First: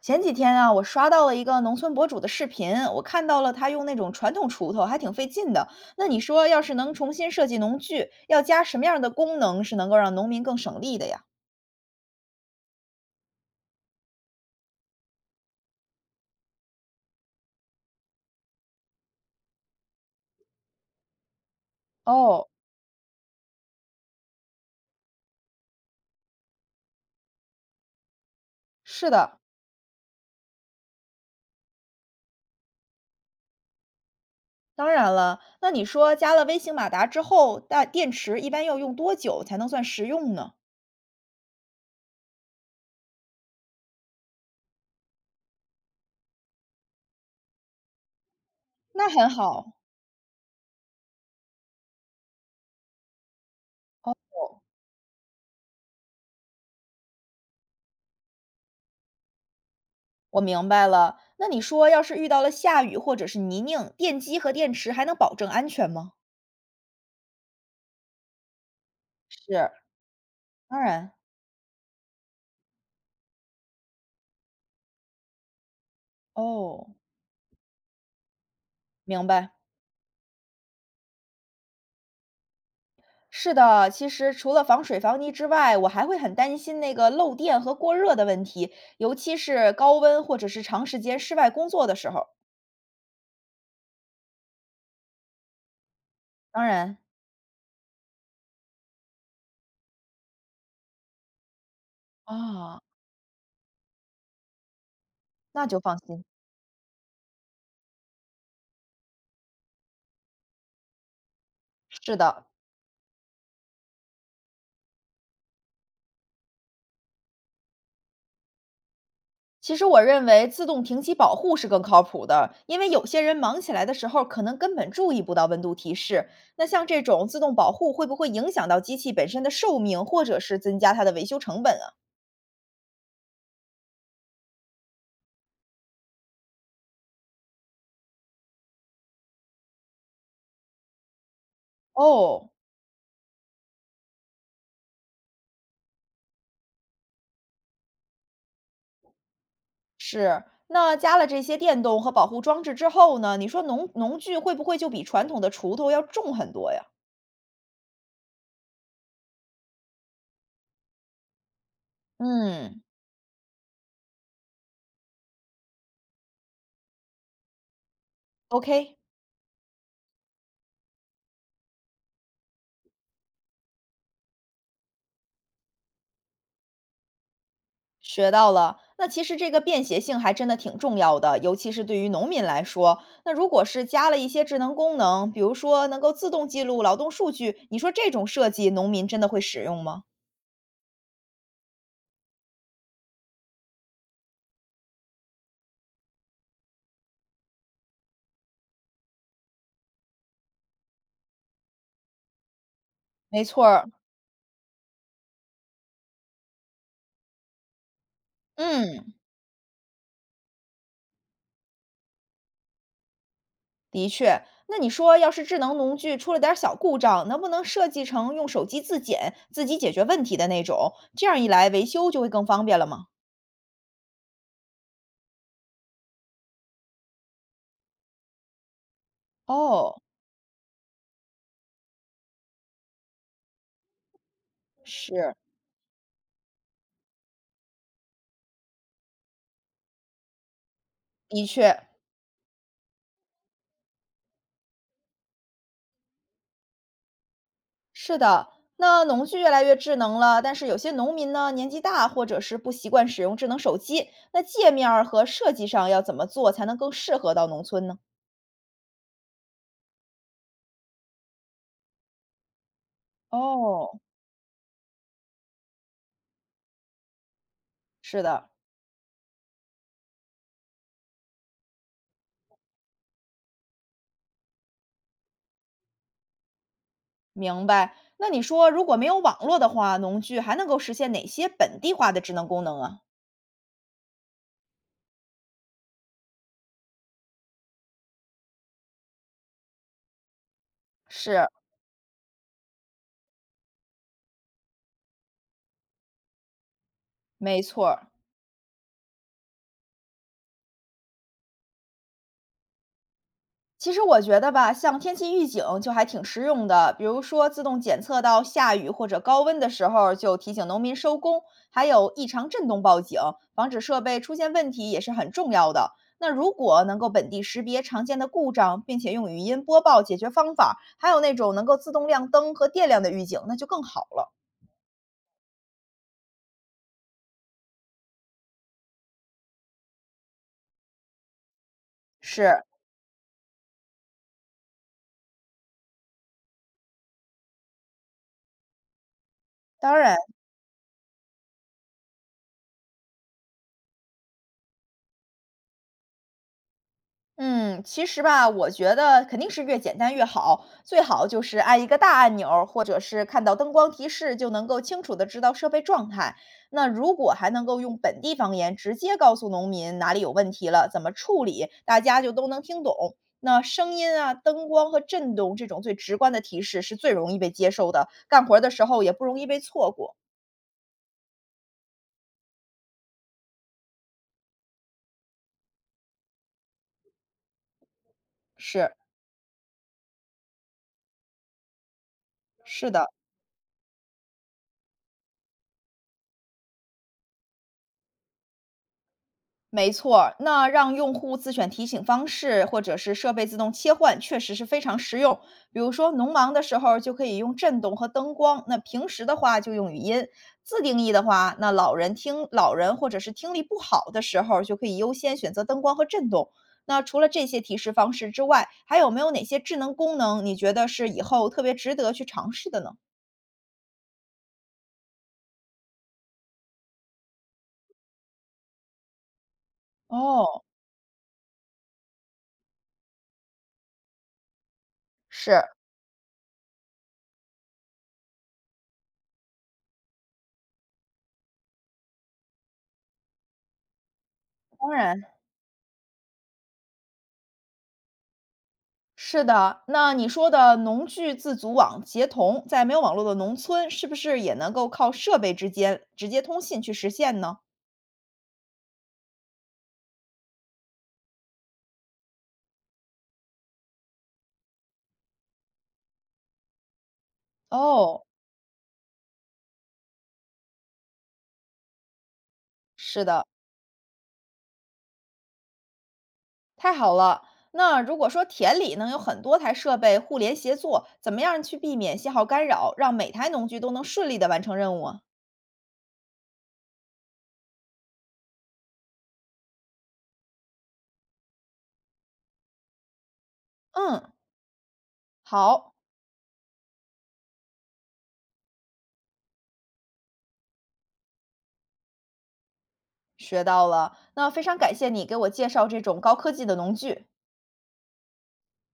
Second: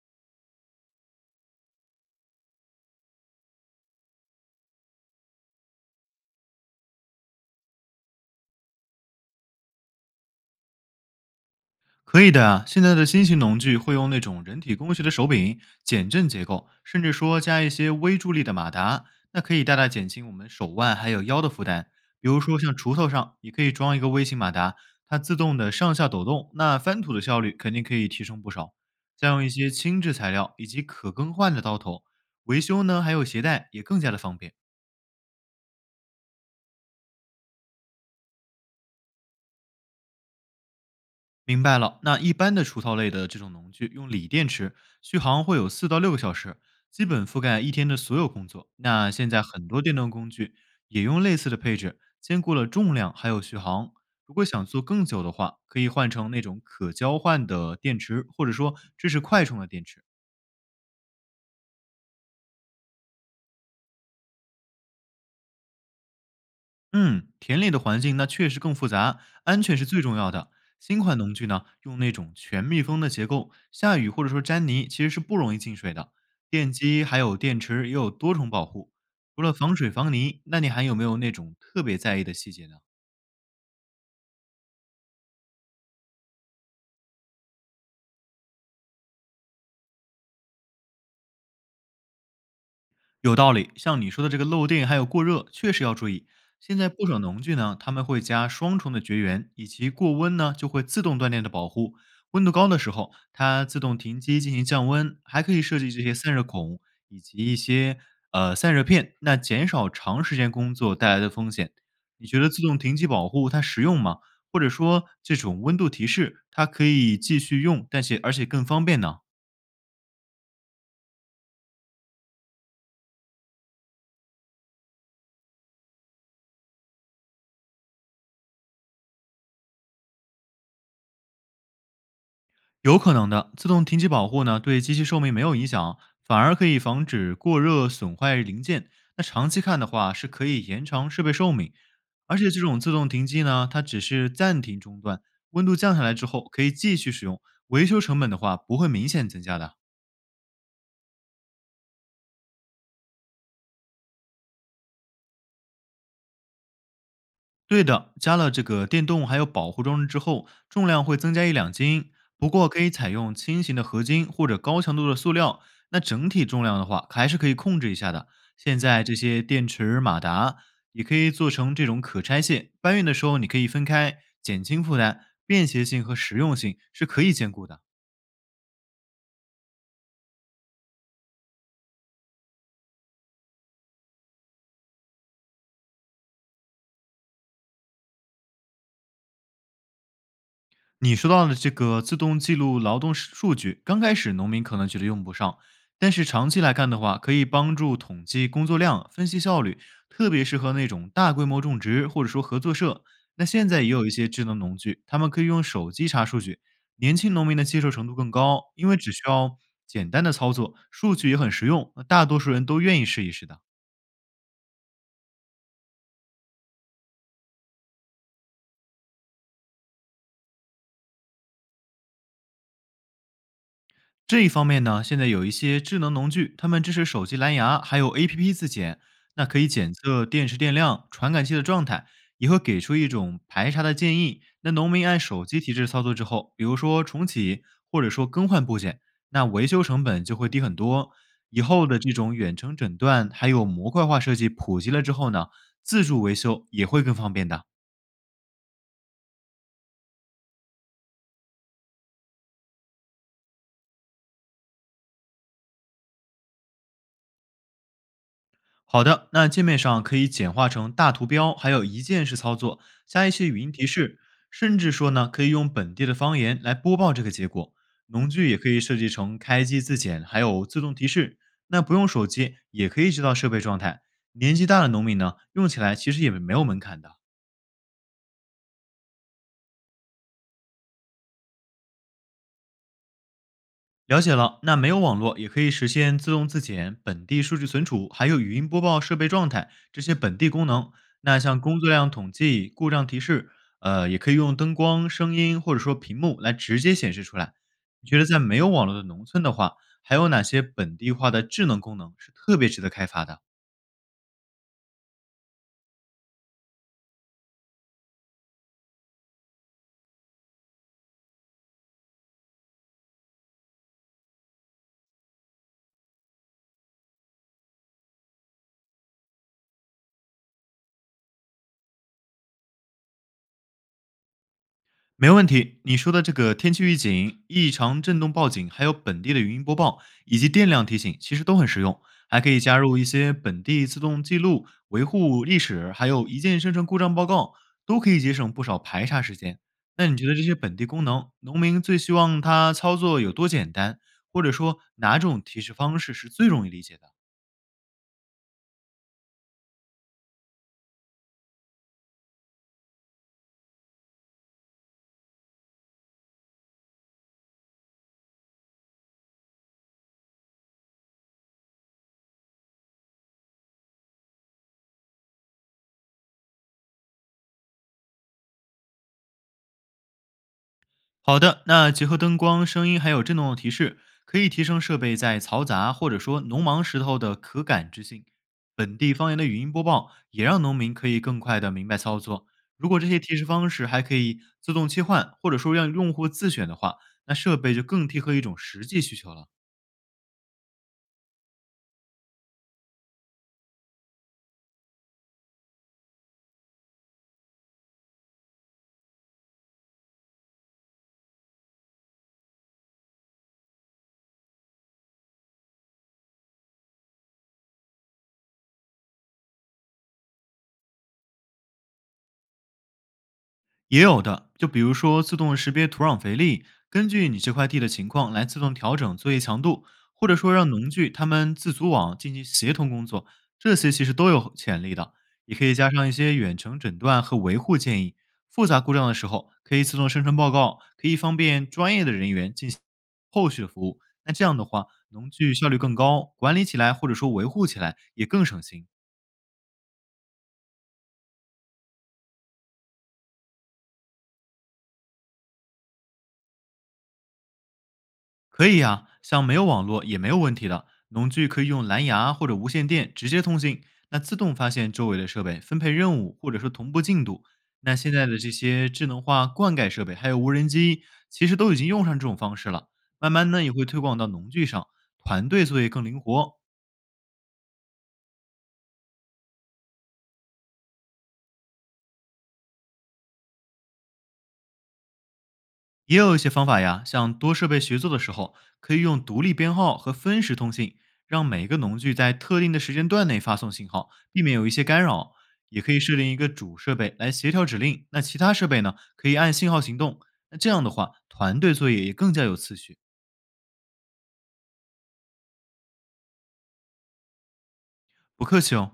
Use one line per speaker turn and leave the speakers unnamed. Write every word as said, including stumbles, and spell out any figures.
前几天啊，我刷到了一个农村博主的视频，我看到了他用那种传统锄头，还挺费劲的。那你说，要是能重新设计农具，要加什么样的功能是能够让农民更省力的呀？
可以的啊，现在的新型农具会用那种人体工学的手柄、减震结构，甚至说加一些微助力的马达，那可以大大减轻我们手腕还有腰的负担。比如
哦，
说像锄头上也可以装一个微型马达，它自动的上下抖动，那翻土的效率肯定可以提升不少。
是
再
的，
用一些轻质材料以及可更换的刀头，维修呢还有携带也更加的方便。
当然了。那你说，加了微型马达之后，大电池一般要用多久才能算实用呢？
明白了，那一般的除草类的这种农具，用锂电池续航会有四到六个小时，基本覆盖一天的所有工作。
那
那现
很
在很
好，
多电动工具也用类似的配置，兼顾了重量还有续航。
哦，
如果想做更久的话，可以换成那种可交换的电池，或者说支持快充的电池。
我明白了。那你说，要是遇到了下雨或者是泥泞，电机和电池还能保证安全吗？
嗯，田里的环境那确实更复杂，安
是，
全是最重要的。
当
新
然。
款农具呢，用那种全密封的结构，下雨或者说沾泥其实是不容易进水的。电
哦，
机还有电池也有多重保护，
明
除了
白。
防水防泥，那你还有没有那种特别在意的细节呢？
是的，其实除了防水防泥之外，我还会很担心那个漏电和过热的问题，尤其是高温或者是长时间室外工作的时候。
有道理，像你说的这个漏电还有过热，确实要注意。
当
现在
然，
不少农具呢，他们会加双重的绝缘，以及过温呢就会自动断电的保护。温度高的
啊，
时候，它自动停机进行降温，还可以
那
设
就
计
放
这些
心。
散热孔以及一些呃散热片，那减少长时间工作带来的风险。
是
你觉
的，
得自动停机保护它实用吗？或者说这种温度提示它可以继续用，但是而且更方便呢？
其实我认为自动停机保护是更靠谱的，因为有些人忙起来的时候可能根本注意不到温度提示。那像这种自动保护会不会影响到机器本身的寿命，或者是增加它的维修成本啊？
有可能的，自动停机保护呢，对机器寿命没有影响，反而可以防止过热损坏零件。那长期看的话，是可以延长设备寿命。而
哦，
且这种自动停机呢，它只是暂停中断，温度降下来之后可以继续使用，维修成本的话不会明显增加的。
是，那加了这些电动和保护装置之后呢，你说农农具会不会就比传统的锄头要重很多呀？
对的，加了这个电动还有保护装置之后，重量会增加一两斤，不过可
嗯，
以采用轻型的合金或者高强度的塑料。那整体重量的话，还是可以控制一下的。现
OK，
在这些电池、马达也可以做成这种可拆卸，搬运的时候你可以分开，减轻负担，便携性和实用性是可以兼顾的。
学到了。那其实这个便携性还真的挺重要的，尤其是对于农民来说。那如果是加了一些智能功能，比如说能够自动记录劳动数据，你说这种设计，农民真的会使用吗？
你说到的这个自动记录劳动数数据，刚开始农民可能觉得用不上，但是长期来看的话，可以帮助统计工作量、分析效率，特别适合那种大规模种植或者说合作社。
没
那
错
现在也
儿，
有一些智能农具，他们可以用手机查数据，年轻农民的接受程度更高，因为只
嗯。
需要简单的操作，数据也很实用，那大多数人都愿意试一试的。
的确，那你说，要是智能农具出了点儿小故障，能不能设计成用手机自检、自己解决问题的那种？这样一来，维修就会更方便了吗？
这一方面呢，现在有一些智能农具，它们支持手机蓝牙还有 A P P 自检，那可以检
哦，
测电池电量、传感器的状态，也会给出一种排查的建议。那农民按
是，
手机提示操作之后，比如说重启或者说更换部件，那维修成本就会低很多。
的
以
确，
后的这种远程诊断还有模块化设计普及了之后呢，自助维修也会更方便的。
是的。那农具越来越智能了，但是有些农民呢，年纪大或者是不习惯使用智能手机，那界面儿和设计上要怎么做才能更适合到农村呢？
好的，那界面上可以简化成大图标，还有一键式操作，加一些语音提
哦，
示，甚至说呢，可以用本地的方言来播报这个结果。
是
农
的，
具也可以设计成开机自检，还有自动提示。那不用手机也可以知道设备状态。年纪大的农民呢，用起来其实也没有门槛的。
明白。那你说，如果没有网络的话，农具还能够实现哪些本地化的智能功能啊？
了解了，那没有网络也可以实现自动自检、本地数据存储，还有语音播报设备状态这些本地功能。那
是，
像工作量统计、故障提示，呃，也可以用灯光、声音或者说屏幕来直接显示出来。
没错儿，
你觉得在没有网络的农村的话，还有哪些本地化的智能功能是特别值得开发的？
其实我觉得吧，像天气预警就还挺实用的，比如说自动检测到下雨或者高温的时候，就提醒农民收工，还有异常震动报警，防止设备出现问题也是很重要的。那如果能够本地识别常见的故障，并且用语音播报解决方法，还有那种能够自动亮灯和电量的预警，那就更好了。
没问题，你说的这个天气预警、异常震动报警，还有本地的语音播报以及电量提醒，其实都很实用。还可以
是，
加入一些本地自动记录、维护历史，还有一键生成故障报告，都可以节省不少排查时间。
当
那
然。
你觉得这些本地功能，农民最希望它操作有多简单，或者说哪种提示方式是最容易理解的？
嗯，其实吧，我觉得肯定是越简单越好，最好就是按一个大按钮儿或者是看到灯光提示就能够清楚的知道设备状态。那如果还能够用本地方言直接告诉农民哪里有问题了，怎么处理，大家就都能听懂。那声音啊、灯光和震动这种最直观的提示是最容易被接受的，干活儿的时候也不容易被错过。
好的，那结合灯光、声音还有震动的提示，可以提升设备在嘈杂或者说农忙时候的可感知性。
是，
本地方言的语音播报也让农民可以更快的明白操作。如
是
果
的。
这些提示方式还可以自动切换，或者说让用户自选的话，那设备就更贴合一种实际需求了。
没错儿那让用户自选提醒方式，或者是设备自动切换，确实是非常实用。比如说农忙的时候就可以用震动和灯光，那平时的话就用语音。自定义的话，那老人听老人或者是听力不好的时候，就可以优先选择灯光和震动。那除了这些提示方式之外，还有没有哪些智能功能你觉得是以后特别值得去尝试的呢？
也有的，就比如说自动识别土壤肥力，根据你这块地的情况来自动调整作业强度，或者说
哦，
让农具他们自组网进行协同工作，这些其实都有潜力的。也
是，
可以加上一些远程诊断和维护建议，复杂故障的时候可以自动生成报告，可以方便专业的人员进行后续的服务。那这样的话，
当然。
农具效率更高，管理起来或者说维护起来也更省心。
是的，那你说的农具自组网协同，在没有网络的农村，是不是也能够靠设备之间直接通信去实现呢？
可以呀、像没有网络也没有问题的，农具可以用蓝牙或者无线电直接通信，那自动发现周围的设备，分配任务或者说同步进度。那现
哦，
在的这些智能化灌溉设备，还有无人机，其实都已经用上这种方式了。
是
慢
的，
慢呢，也会推广到农具上，团队作业更灵活，
太好了。那如果说田里能有很多台设备互联协作，怎么样去避免信号干扰，让每台农具都能顺利的完成任务啊
也有一些方法呀，像多设备协作的时候，可以用独立编号和分时通信，让每个农具在特定的时间段内发送信号，
嗯，
避免有一些干扰。也可
好，
以设定一个主设备来协调指令，那其他设备呢，可以按信号行动。那这样的话，团队作业也更加有次序。
学到了。那非常感谢你给我介绍这种高科技的农具。
不客气哦。